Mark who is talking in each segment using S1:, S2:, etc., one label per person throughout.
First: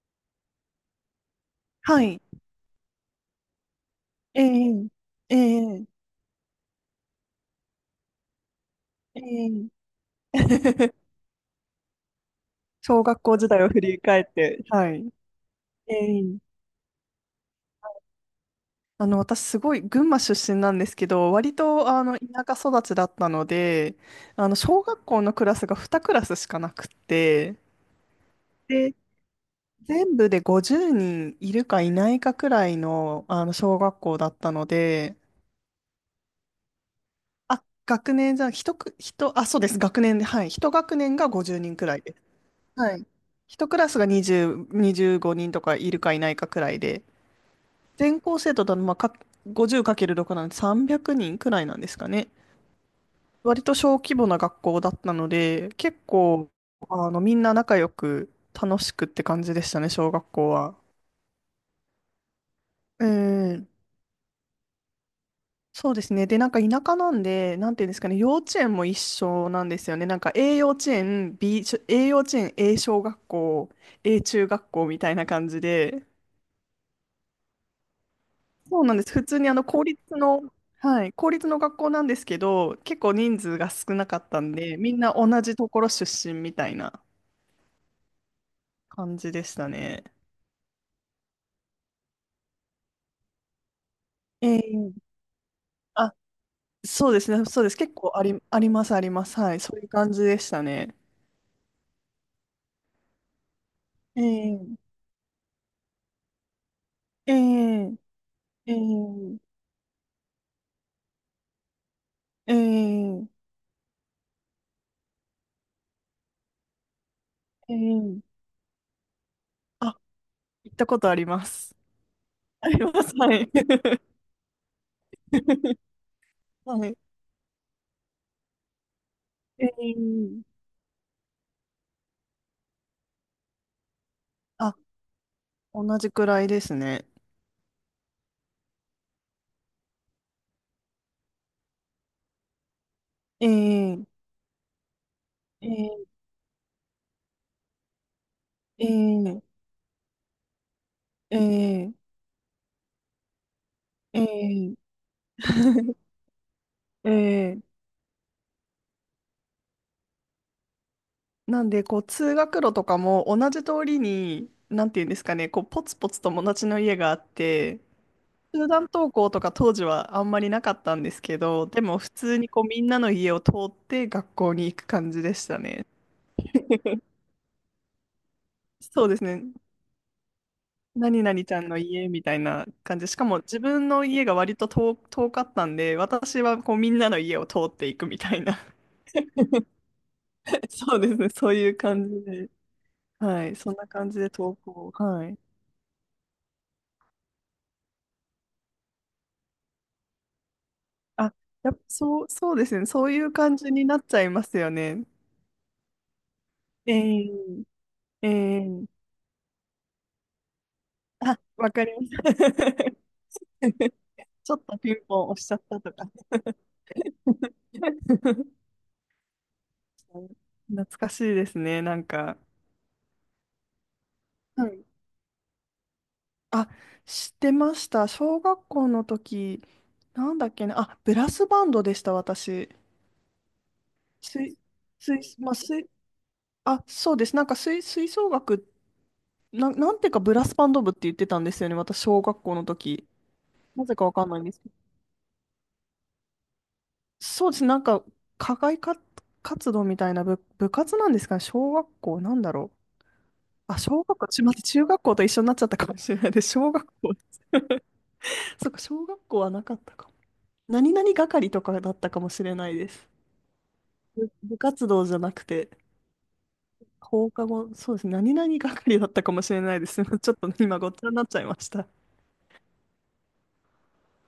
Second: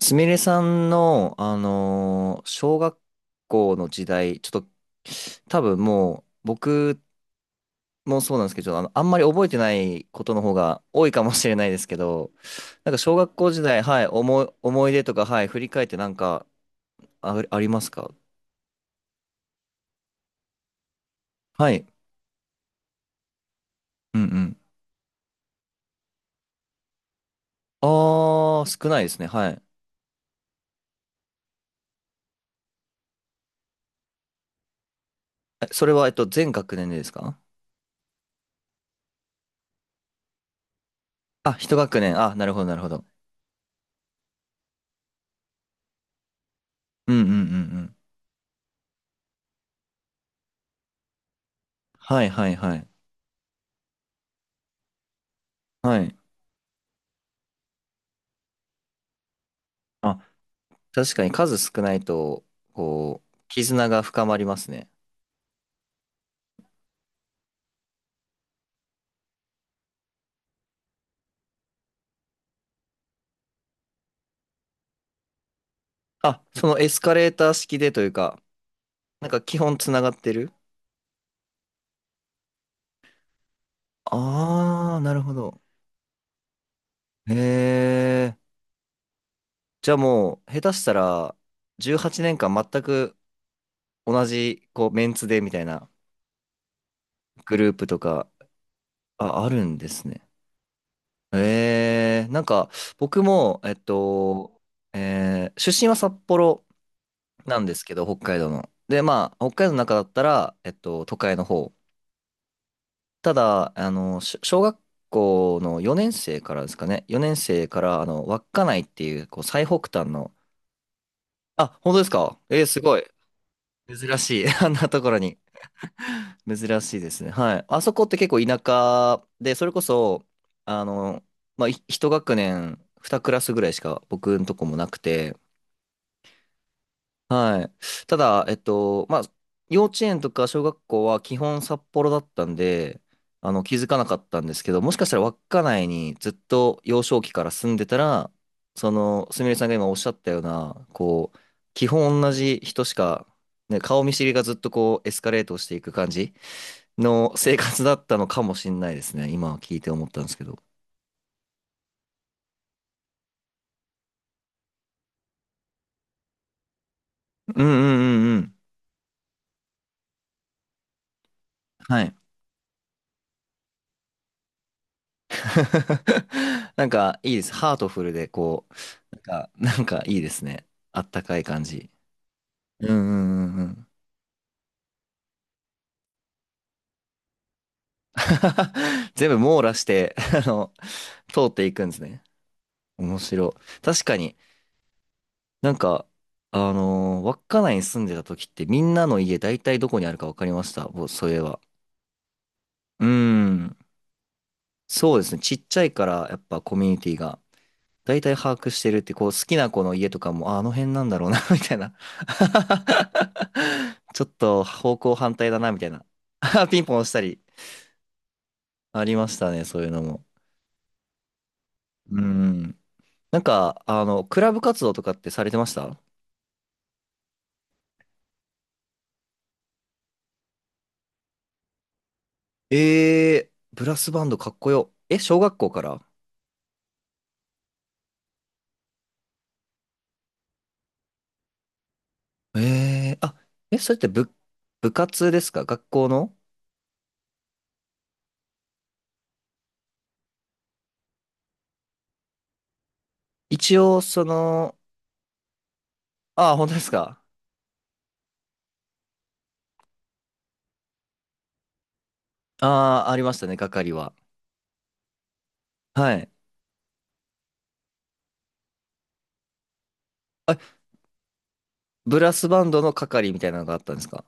S1: すみれさんの、
S2: はい。
S1: 小学校の時代、
S2: え
S1: ちょっと、
S2: え、え
S1: 多分
S2: え、
S1: もう、僕もそうなんですけど、あんま
S2: え
S1: り覚えて
S2: え。
S1: ないことの方が 多いかもしれないですけど、なんか
S2: 小
S1: 小
S2: 学
S1: 学
S2: 校時
S1: 校時
S2: 代を振
S1: 代、
S2: り
S1: はい、
S2: 返って、
S1: 思
S2: は
S1: い出
S2: い。
S1: とか、はい、振り返っ
S2: え
S1: てなん
S2: え。
S1: か、あ、ありますか？
S2: あの、私すごい群馬出身なんですけど、割
S1: はい。
S2: と田舎育ちだったので、
S1: うんう
S2: あの
S1: ん。
S2: 小学校のクラスが2クラスしかなくって、
S1: あー、少
S2: で、
S1: ないですね。はい。
S2: 全部で50人いるかいないかくらいの、あの小学校だったので、
S1: え、それは、全学年でですか？
S2: あ、学年じゃ、一く、一、あ、そうです、学年で、はい、一学年が
S1: あ、
S2: 50
S1: 一
S2: 人くら
S1: 学
S2: いで、
S1: 年。あ、なるほど、なるほ
S2: は
S1: ど。
S2: い。一クラスが20、25人とかいるかいないかくらいで、
S1: うんうんうんうん。
S2: 全校生徒だとまあか50かける× 6なんで300人くらいなんですか
S1: は
S2: ね。
S1: いはいはい。
S2: 割と小規模な学校だったので、
S1: は
S2: 結
S1: い。
S2: 構、みんな仲良く楽しくって感じでしたね、小
S1: あ、
S2: 学校は。
S1: 確かに数少ないと、
S2: う
S1: こう、
S2: ん。
S1: 絆が深まりますね。
S2: そうですね。で、なんか田舎なんで、なんていうんですかね、幼稚園も一緒なんですよね。なんか A 幼稚園、A 幼稚園、A 小学校、A 中学校みたいな感じで、
S1: あ、そのエスカレーター式でというか、
S2: そうなんです。普
S1: なん
S2: 通
S1: か
S2: にあ
S1: 基
S2: の
S1: 本
S2: 公
S1: つなが
S2: 立
S1: って
S2: の、
S1: る。
S2: はい、公立の学校なんですけど、結構人数が少なかったんで、み
S1: ああー、
S2: ん
S1: な
S2: な
S1: るほ
S2: 同じ
S1: ど。
S2: ところ出身みたいな
S1: へえ。
S2: 感じでした
S1: じゃあ
S2: ね。
S1: もう、下手したら、18年間全く同じ、こう、
S2: え
S1: メ
S2: え、
S1: ンツでみたいな
S2: あ、そうですね、
S1: グ
S2: そうで
S1: ルー
S2: す。
S1: プ
S2: 結
S1: と
S2: 構
S1: か、
S2: あります、あります。
S1: あ、あ
S2: はい、
S1: るん
S2: そうい
S1: で
S2: う
S1: す
S2: 感じ
S1: ね。
S2: でしたね。
S1: ええ、なんか、僕も、
S2: ええ、
S1: 出身は札幌
S2: え
S1: なんですけど、北海道の。
S2: え、え
S1: で、
S2: え、
S1: まあ、北海道の中だったら、都会の方。
S2: え
S1: ただ、小学校の4年生からですかね。4年生
S2: え、
S1: から、
S2: ええ。
S1: 稚内っていう、こう、最北
S2: あ、
S1: 端の、
S2: 行ったことあります。
S1: あ、本当ですか？えー、
S2: あり
S1: すご
S2: ま
S1: い。
S2: す、はい。
S1: 珍しい。あんなところに。珍
S2: は
S1: し
S2: い。
S1: いですね。はい。あそこって結構田舎で、そ
S2: え
S1: れこそ、
S2: え、
S1: あの、まあ、一学年、二クラスぐらいしか僕のとこ
S2: あ、
S1: もなくて、
S2: 同じくらいですね。
S1: はい。ただ、まあ、幼稚園とか小学校は基本札幌だったんで、気づかな
S2: え
S1: か
S2: え、
S1: ったんですけど、もしかしたら稚内
S2: ええ、
S1: にずっと幼少期から住んでたら、その、
S2: え
S1: すみれ
S2: え、
S1: さんが今おっしゃったような、こう、基
S2: ええ、
S1: 本同じ人しか、ね、顔見
S2: え
S1: 知りがずっと
S2: え。
S1: こう、エスカレートしていく 感じの生
S2: ええ。
S1: 活だったのかもしれないですね。今聞いて思ったんですけど。
S2: なんで、こう、通学路とかも同じ通りに、なんていうんですかね、こう、ポツポツ友達の家があっ
S1: うんう
S2: て、
S1: んうんうん。
S2: 集団登校とか当時はあんまりなかったんですけど、でも
S1: は
S2: 普
S1: い。
S2: 通にこう、みんなの家を通って学校に行く感じでしたね。
S1: なん か、いいです。ハートフルで、こ
S2: そうで
S1: う、
S2: すね。
S1: か、なんかいいですね。あった
S2: 何
S1: かい
S2: 々ちゃ
S1: 感
S2: んの
S1: じ。
S2: 家みたいな
S1: うん
S2: 感じ。しかも
S1: うんうん
S2: 自
S1: うん。
S2: 分の家が割と遠かったんで、私はこうみんなの家を通っていくみたいな。
S1: 全部網羅して、あ の、
S2: そうですね。
S1: 通っ
S2: そう
S1: て
S2: い
S1: い
S2: う
S1: くんです
S2: 感じ
S1: ね。
S2: で。
S1: 面
S2: は
S1: 白
S2: い、そん
S1: い。
S2: な
S1: 確
S2: 感
S1: か
S2: じで
S1: に。
S2: 投稿。はい。
S1: なんか、稚内に住んでた時ってみんなの家大体どこにあるか分かりました。ぼそう
S2: あ、
S1: いえば。
S2: やっぱそうですね。
S1: う
S2: そ
S1: ー
S2: ういう感じ
S1: ん。
S2: になっちゃいますよね。
S1: そうですね。ちっちゃいからやっぱコミュニティ
S2: え
S1: が大
S2: え、え
S1: 体把握し
S2: え。
S1: てるって、こう好きな子の家とかも、あ、あの辺なんだろう
S2: あ、
S1: な、み
S2: わ
S1: たい
S2: かり
S1: な。
S2: ます。
S1: ちょっ
S2: ちょっ
S1: と
S2: とピン
S1: 方向
S2: ポン
S1: 反
S2: 押し
S1: 対
S2: ちゃ
S1: だ
S2: っ
S1: な、み
S2: た
S1: たい
S2: と
S1: な。
S2: か。
S1: ピンポン押したり。ありましたね、そういうのも。
S2: 懐かしいですね、なん
S1: う
S2: か。
S1: ん。なんか、クラブ
S2: は
S1: 活
S2: い。
S1: 動とかってされてました？
S2: あ、知ってました。小学校の時、なんだっけな。あ、ブラスバンドでした、私。
S1: えー、ブラスバンドかっ
S2: 吹、
S1: こよ。え、
S2: 吹、
S1: 小
S2: まあ、
S1: 学校か
S2: 吹、
S1: ら？
S2: あ、そうです。なんか吹奏楽っな、なんていうかブラスバンド部って言ってたんですよね、私、小学校の時。
S1: えー、あ、え、
S2: な
S1: そ
S2: ぜ
S1: れっ
S2: か
S1: て
S2: わかん
S1: 部、
S2: ないんですけど。
S1: 部活ですか？学校の。
S2: そうです、なんか、課外活動みたいな部活なんですかね、小学校、なんだろう。
S1: 一
S2: あ、
S1: 応、
S2: 小学
S1: そ
S2: 校、待って、
S1: の、
S2: 中学校と一緒になっちゃったかもしれないです。
S1: ああ、本
S2: 小
S1: 当で
S2: 学
S1: す
S2: 校、
S1: か？
S2: そっか、小学校はなかったかも。何々係とかだったかもしれないで
S1: あ
S2: す。
S1: あー、ありましたね、係は。
S2: 部活動じゃなくて、
S1: はい。
S2: 放課後、そうですね、何々係だったかもしれないです。ちょっと
S1: あ、
S2: 今、ごっちゃになっちゃいました。
S1: ブラスバンドの係みたいなのがあったんですか？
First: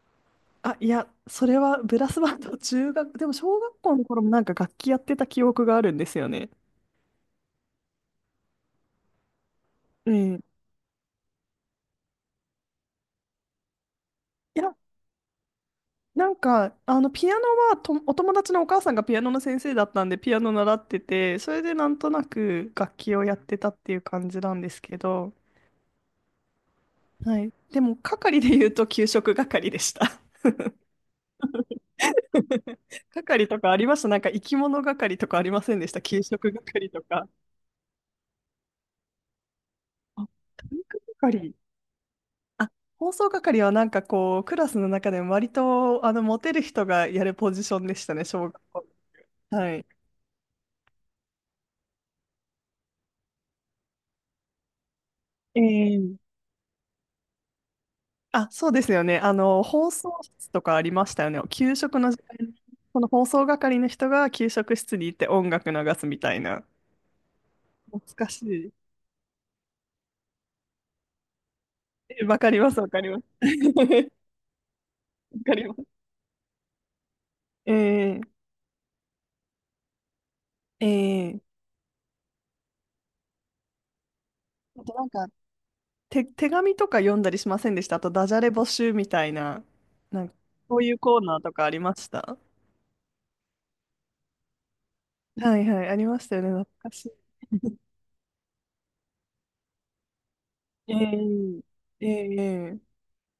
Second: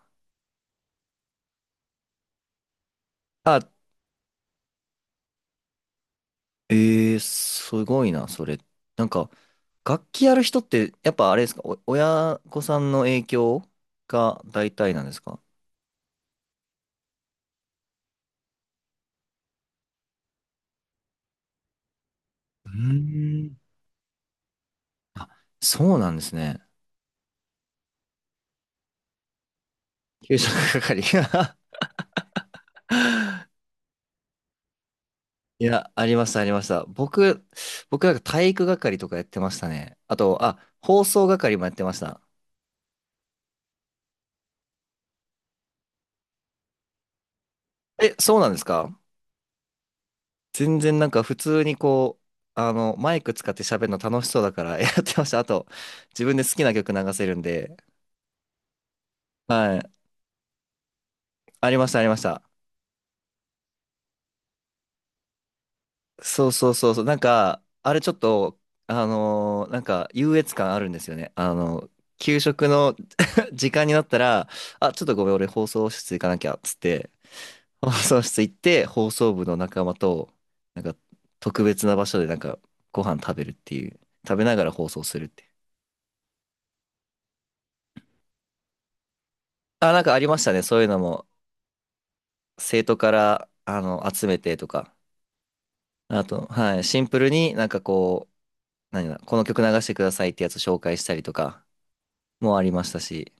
S2: あ、いや、それはブラスバンド、中学、でも小
S1: あ、
S2: 学校の頃もなんか楽器やってた記憶があるんですよね。
S1: えー、すごいな、それ。なんか、楽
S2: う
S1: 器
S2: ん。
S1: や
S2: い
S1: る人って、やっぱあれですかお、親御さんの影響が大
S2: や、
S1: 体なんですか？
S2: なんか、あの、ピアノはと、お友達のお母さんがピアノの先生だったんで、ピアノ習ってて、それでなんとな
S1: う
S2: く楽器をやっ
S1: ーん。
S2: てたっていう感じなんですけ
S1: あ、
S2: ど、
S1: そうなんですね。
S2: はい。でも、係で言うと、給食係でした。
S1: 給食係。
S2: 係とかありましたなんか、生き物係とかありま
S1: い
S2: せんで
S1: や、
S2: した
S1: あり
S2: 給
S1: ました、あり
S2: 食
S1: ました。
S2: 係とか。
S1: 僕なんか体育係とかやってましたね。あ
S2: あ、
S1: と、あ、
S2: 体育
S1: 放送
S2: 係、
S1: 係もやってました。
S2: あ、放送係はなんかこう、クラスの中でも割と、モテる人がやるポジションでし
S1: え、
S2: たね、
S1: そう
S2: 小
S1: なんで
S2: 学
S1: す
S2: 校。
S1: か？
S2: はい。
S1: 全然なんか普通にこう、マイク使って喋るの楽しそうだから やってました。あと、
S2: え
S1: 自
S2: え、
S1: 分で好きな曲流せるんで。
S2: あ、そうですよね。あの、
S1: は
S2: 放
S1: い。
S2: 送室とかありましたよね。
S1: あり
S2: 給
S1: ました、
S2: 食
S1: あり
S2: の
S1: まし
S2: 時
S1: た。
S2: 間に、この放送係の人が給食室に行って音楽流すみたい
S1: そう
S2: な。
S1: そうそうそう。なんか、あれ
S2: 懐
S1: ちょっ
S2: かし
S1: と、
S2: い。
S1: なんか優越感あるんですよね。
S2: え、わ
S1: 給
S2: かり
S1: 食
S2: ます、わ
S1: の
S2: かります。
S1: 時 間になっ
S2: わ
S1: たら、あ、ちょっとごめん、俺
S2: か
S1: 放
S2: りま
S1: 送
S2: す。
S1: 室行かなきゃ、っつって、
S2: え
S1: 放送室
S2: え、
S1: 行って、放送部の仲間と、なんか、
S2: ええ。
S1: 特別な場所でなんか、ご飯食べるっていう、食べながら
S2: あ
S1: 放
S2: と
S1: 送
S2: なん
S1: する
S2: か、
S1: って。
S2: 手紙とか読んだりしませんでしたあと、ダジャレ募集みたいな、
S1: あ、なんかあ
S2: な
S1: り
S2: んか、
S1: ましたね、
S2: そ
S1: そう
S2: う
S1: いう
S2: い
S1: の
S2: うコー
S1: も、
S2: ナーとかありました
S1: 生徒から、集めてとか、
S2: はいはい、ありま
S1: あ
S2: したよ
S1: と、
S2: ね。懐
S1: はい、
S2: か
S1: シン
S2: し
S1: プルになんかこう、何だ、この曲流してくださいってやつ紹
S2: い。
S1: 介したりと
S2: え
S1: か、
S2: え、
S1: もあり
S2: ええ。
S1: ましたし、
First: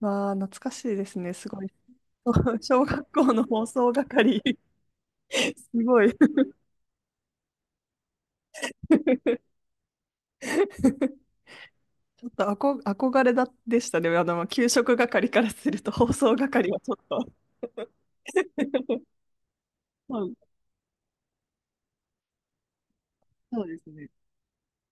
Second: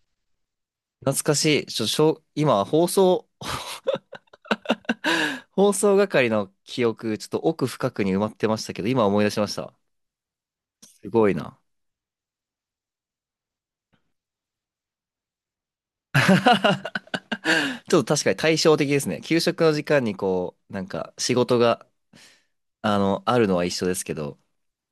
S2: まあ、懐かしいです
S1: 懐
S2: ね。
S1: か
S2: す
S1: し
S2: ご
S1: い、
S2: い。
S1: ちょ、しょ、今 は
S2: 小
S1: 放
S2: 学
S1: 送
S2: 校の放送係、
S1: 放
S2: す
S1: 送
S2: ごい。
S1: 係の記憶、ちょっと奥深くに埋まってましたけど、今思い出し ました。すごいな。
S2: ちょっと憧れだでしたね。あの、給食係からすると放送係はちょっと。
S1: ちょっと確かに対照的で すね。給食の時間に
S2: そう
S1: こう、なんか仕事が、あるの
S2: そ
S1: は
S2: う
S1: 一
S2: で
S1: 緒
S2: す
S1: です
S2: ね。
S1: けど。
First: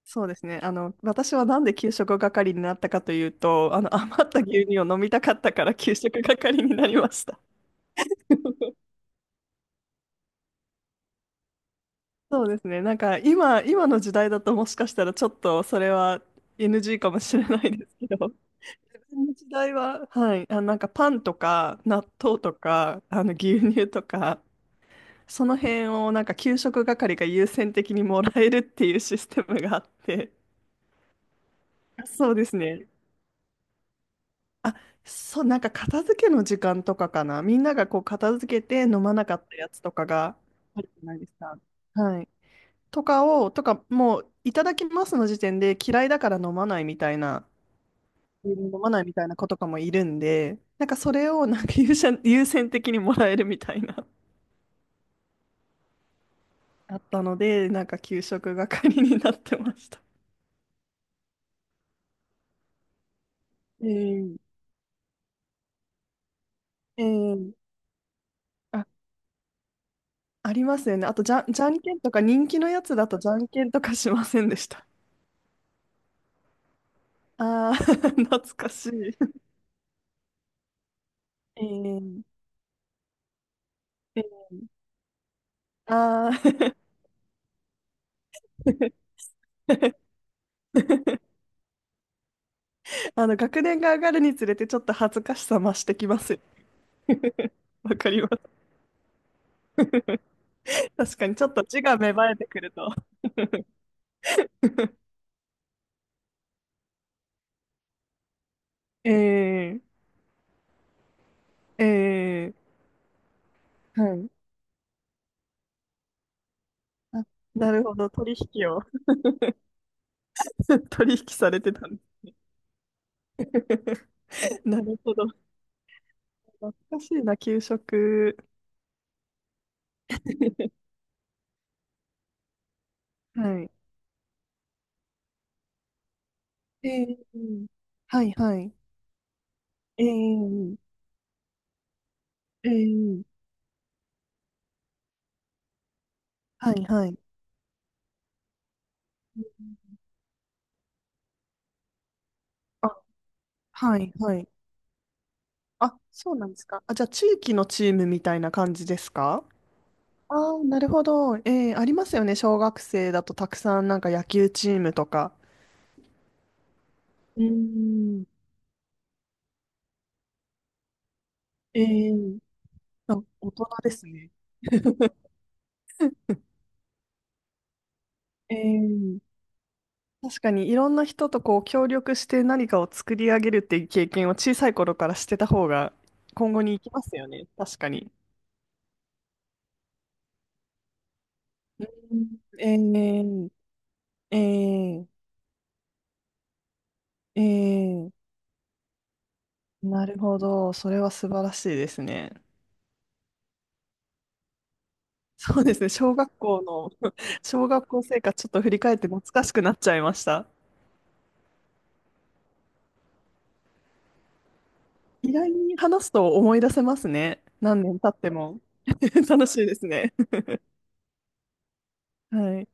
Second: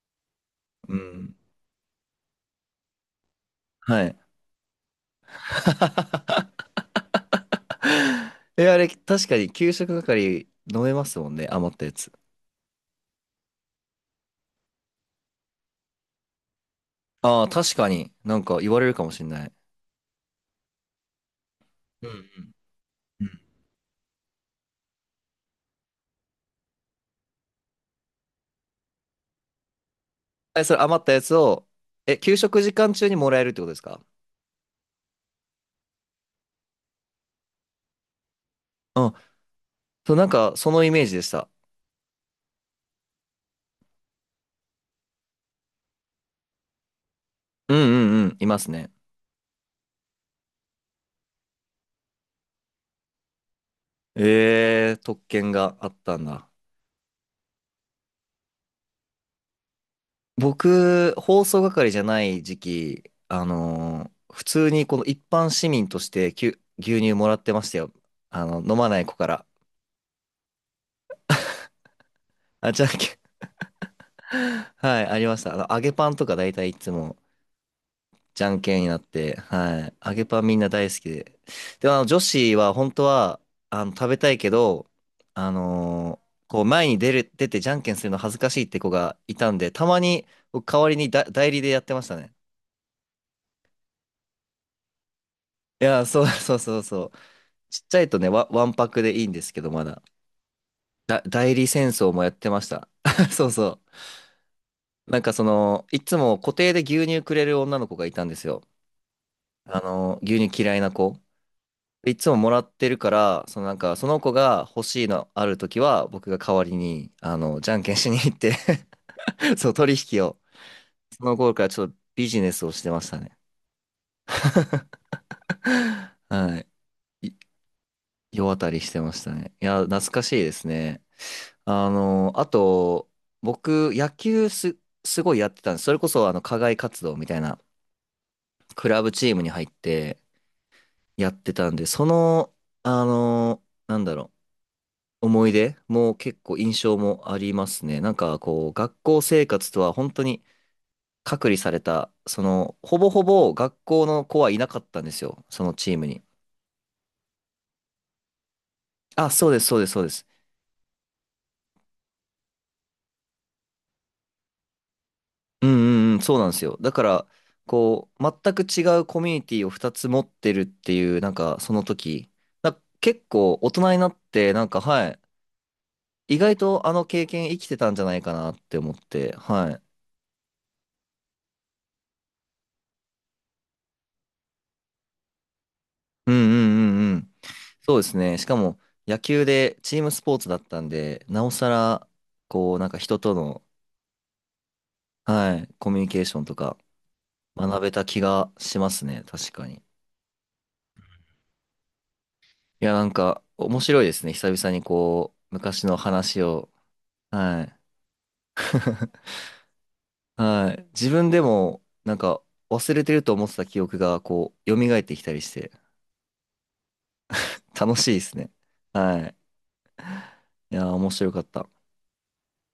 S2: そうですね。あ
S1: う
S2: の、
S1: ん。
S2: 私はなんで給食係になったかというと、あの、
S1: は
S2: 余
S1: い。
S2: った牛乳を飲みたかったから給食係になりました。
S1: え、あれ、確かに給食係飲めますもんね。余ったやつ。
S2: そうですね。なんか今の時代だともしかしたらちょっとそれは NG かもし
S1: あ
S2: れ
S1: あ、
S2: な
S1: 確
S2: いで
S1: か
S2: すけ
S1: に
S2: ど、
S1: なんか言われるかも
S2: 昔
S1: しれ
S2: の
S1: な
S2: 時
S1: い。
S2: 代は、はい、あ、なんかパンとか納
S1: うんう
S2: 豆と
S1: ん
S2: か
S1: う
S2: あの
S1: ん。
S2: 牛乳とか、その辺をなんか給食係が優先的にもらえるっていうシステムがあって、
S1: え、それ余ったやつを、え、
S2: そう
S1: 給
S2: です
S1: 食時
S2: ね。
S1: 間中にもらえるってことですか？
S2: あ、そう、なんか片付けの時間とかかな。みんながこう片付けて飲
S1: う
S2: ま
S1: ん。
S2: なかったやつとか
S1: そう、なん
S2: が
S1: かそ
S2: あ
S1: の
S2: る
S1: イ
S2: じ
S1: メー
S2: ゃな
S1: ジ
S2: い
S1: で
S2: で
S1: し
S2: す
S1: た。
S2: か。はい。とかを、とか、もう、いただきますの時点で嫌いだから
S1: うんうんうん。います
S2: 飲ま
S1: ね。
S2: ないみたいな子とかもいるんで、なんかそれをなんか優先的にもらえるみたいな、
S1: ええ、特権があったんだ。
S2: あったので、なんか給食係になってました。
S1: 僕、放送係じゃない時期、
S2: えー、
S1: 普通にこの一般市民として牛
S2: え
S1: 乳もらって
S2: ー、
S1: ましたよ。飲
S2: あ、
S1: まない子から。
S2: ありますよね。あとじゃんけんとか、人気の
S1: あ、
S2: や
S1: じゃん
S2: つ
S1: け
S2: だとじ
S1: ん。
S2: ゃんけんとかしませんでし た
S1: はい、ありました。揚げパンとか大体いつも
S2: ああ、懐
S1: じゃん
S2: か
S1: けん
S2: し
S1: になっ
S2: い。
S1: て、はい、揚げパンみんな大好きで。
S2: え
S1: でも、女
S2: ー、
S1: 子は本当は、食べ
S2: えー、
S1: たいけど、
S2: あ
S1: こう、
S2: あ、
S1: 前に出る、出てじゃんけんするの恥ずかしいって子がいたんで、たま に僕代わりにだ代理でやってましたね。
S2: あの、学年が上がるにつれてちょっと恥ずかしさ増
S1: い
S2: して
S1: や、
S2: きま
S1: そう
S2: すよ。
S1: そうそうそう。ちっち
S2: わ
S1: ゃい
S2: か
S1: と
S2: りま
S1: ね、
S2: す。
S1: わんぱくでいいんですけど、まだ。
S2: 確かにちょっ
S1: 代
S2: と
S1: 理
S2: 字
S1: 戦
S2: が芽
S1: 争もや
S2: 生
S1: っ
S2: えて
S1: て
S2: く
S1: まし
S2: る
S1: た。
S2: と。
S1: そうそう。なんかその、いつも固定で牛乳くれる女の子がいたんですよ。
S2: ええ、
S1: 牛乳嫌いな子。いつもも
S2: ええ。
S1: らってるから、そのなんか、
S2: は
S1: その
S2: い。
S1: 子が欲しいのあるときは、僕が代わりに、
S2: あ、
S1: じ
S2: な
S1: ゃん
S2: る
S1: け
S2: ほ
S1: んし
S2: ど。
S1: に行
S2: 取
S1: って
S2: 引を、
S1: そう、取引を。
S2: 取引
S1: その
S2: さ
S1: 頃
S2: れ
S1: から
S2: て
S1: ち
S2: た
S1: ょっと
S2: んで
S1: ビジネスをしてましたね。
S2: す。なるほど。
S1: は
S2: 懐
S1: い。
S2: かしい
S1: い
S2: な、給食。
S1: 世渡りしてましたね。いや、懐かしいです ね。あと、
S2: はい。
S1: 僕、野球す、すごいやってたんです。それこそ、課外
S2: え
S1: 活動
S2: え、
S1: みたいな、
S2: はいはい。
S1: クラブチームに入って
S2: ええ、
S1: やってたんで、その、
S2: ええ、
S1: なんだろう、思い出も結構
S2: は
S1: 印
S2: い
S1: 象
S2: はい。
S1: もありますね。なんか、こう、学校生活とは本当に隔離された、その、
S2: あ、
S1: ほぼほぼ学
S2: は
S1: 校
S2: い
S1: の
S2: は
S1: 子
S2: い。
S1: はいなかったんですよ、そのチー
S2: あ、
S1: ムに。
S2: そうなんですか？あ、じゃあ地域のチームみたいな感じです
S1: あ、
S2: か？
S1: そうです、そうです、そうです。
S2: ああ、なるほど。えー、ありますよね。小学生だとたくさんなんか野球チームとか。
S1: うんうんうん、そうなんですよ。だから、
S2: う
S1: こう、
S2: ん。
S1: 全く違うコミュニティを2つ持ってるっていう、なんか、そ
S2: え
S1: の時、
S2: ー、あ、
S1: 結
S2: 大
S1: 構
S2: 人
S1: 大
S2: で
S1: 人に
S2: す
S1: なっ
S2: ね。
S1: て、なんか、は い、意外とあの経験生きてたんじゃないかな
S2: え
S1: って思っ
S2: ー、
S1: て、はい。
S2: 確かにいろんな人とこう協力して何かを作り上げるっていう経験を小さい頃からしてた方が
S1: うんう
S2: 今後に行き
S1: ん
S2: ま
S1: うん
S2: す
S1: う
S2: よ
S1: ん。
S2: ね。確か
S1: そうで
S2: に。
S1: すね。しかも、野球でチームスポーツだったんで、なおさら、
S2: うん、
S1: こう、なんか人
S2: え
S1: と
S2: ー、
S1: の、
S2: え
S1: はい、コミュニケーションとか
S2: ー、え
S1: 学べた
S2: ー、
S1: 気がしますね。確かに。
S2: なるほど。それは素晴らしいですね。
S1: いや、なんか、面白いですね。久々にこう、
S2: そうです
S1: 昔
S2: ね、
S1: の
S2: 小学
S1: 話
S2: 校
S1: を、
S2: の、
S1: は
S2: 小
S1: い。
S2: 学校生活ちょっと振り返って懐 かしくなっちゃいました。
S1: はい。自分でも、なんか、忘れてると思ってた記憶が、こう、蘇ってきた
S2: 意
S1: りし
S2: 外
S1: て、
S2: に話すと思い出せますね。何
S1: 楽
S2: 年
S1: し
S2: 経
S1: い
S2: っ
S1: で
S2: て
S1: すね。
S2: も。
S1: は い。
S2: 楽しいですね。
S1: いやー、面白かった。
S2: はい。